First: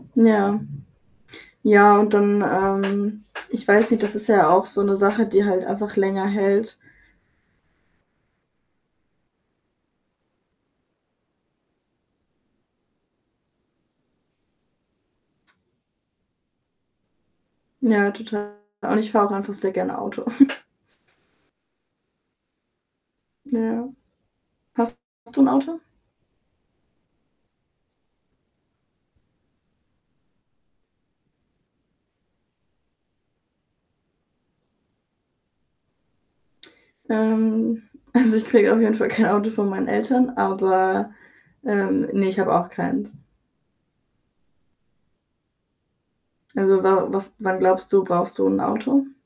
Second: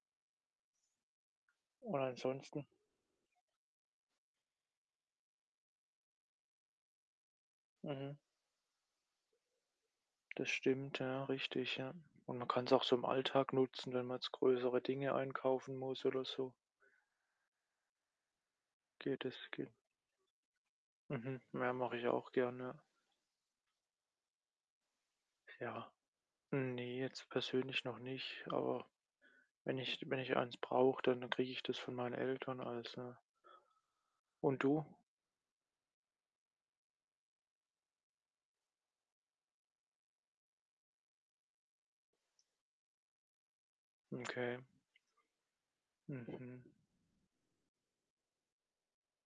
Ja. Ja Und und dann, ansonsten ähm, ich weiß nicht, das ist ja auch so 'ne Sache, die halt einfach länger hält. Mhm. Das stimmt ja richtig, ja, und man kann's auch so im Alltag nutzen, wenn man jetzt größere Dinge einkaufen muss oder so. Ja, total und ich fahre Geht. auch Das einfach geht. sehr gerne Auto. Mhm, ja, mache ich auch gern, ja. Ja. Hast du 'n Auto? Ja. Ne, jetzt persönlich noch nicht, aber wenn ich wenn ich eins brauche, dann dann kriege ich das von meinen Eltern als, ne? Und du? Ähm, also, ich kriege auf jeden Fall kein Auto von meinen Eltern, aber, ähm ne, ich habe auch keins. Okay. Mhm. Also wa was wann glaubst du, brauchst du 'n Auto?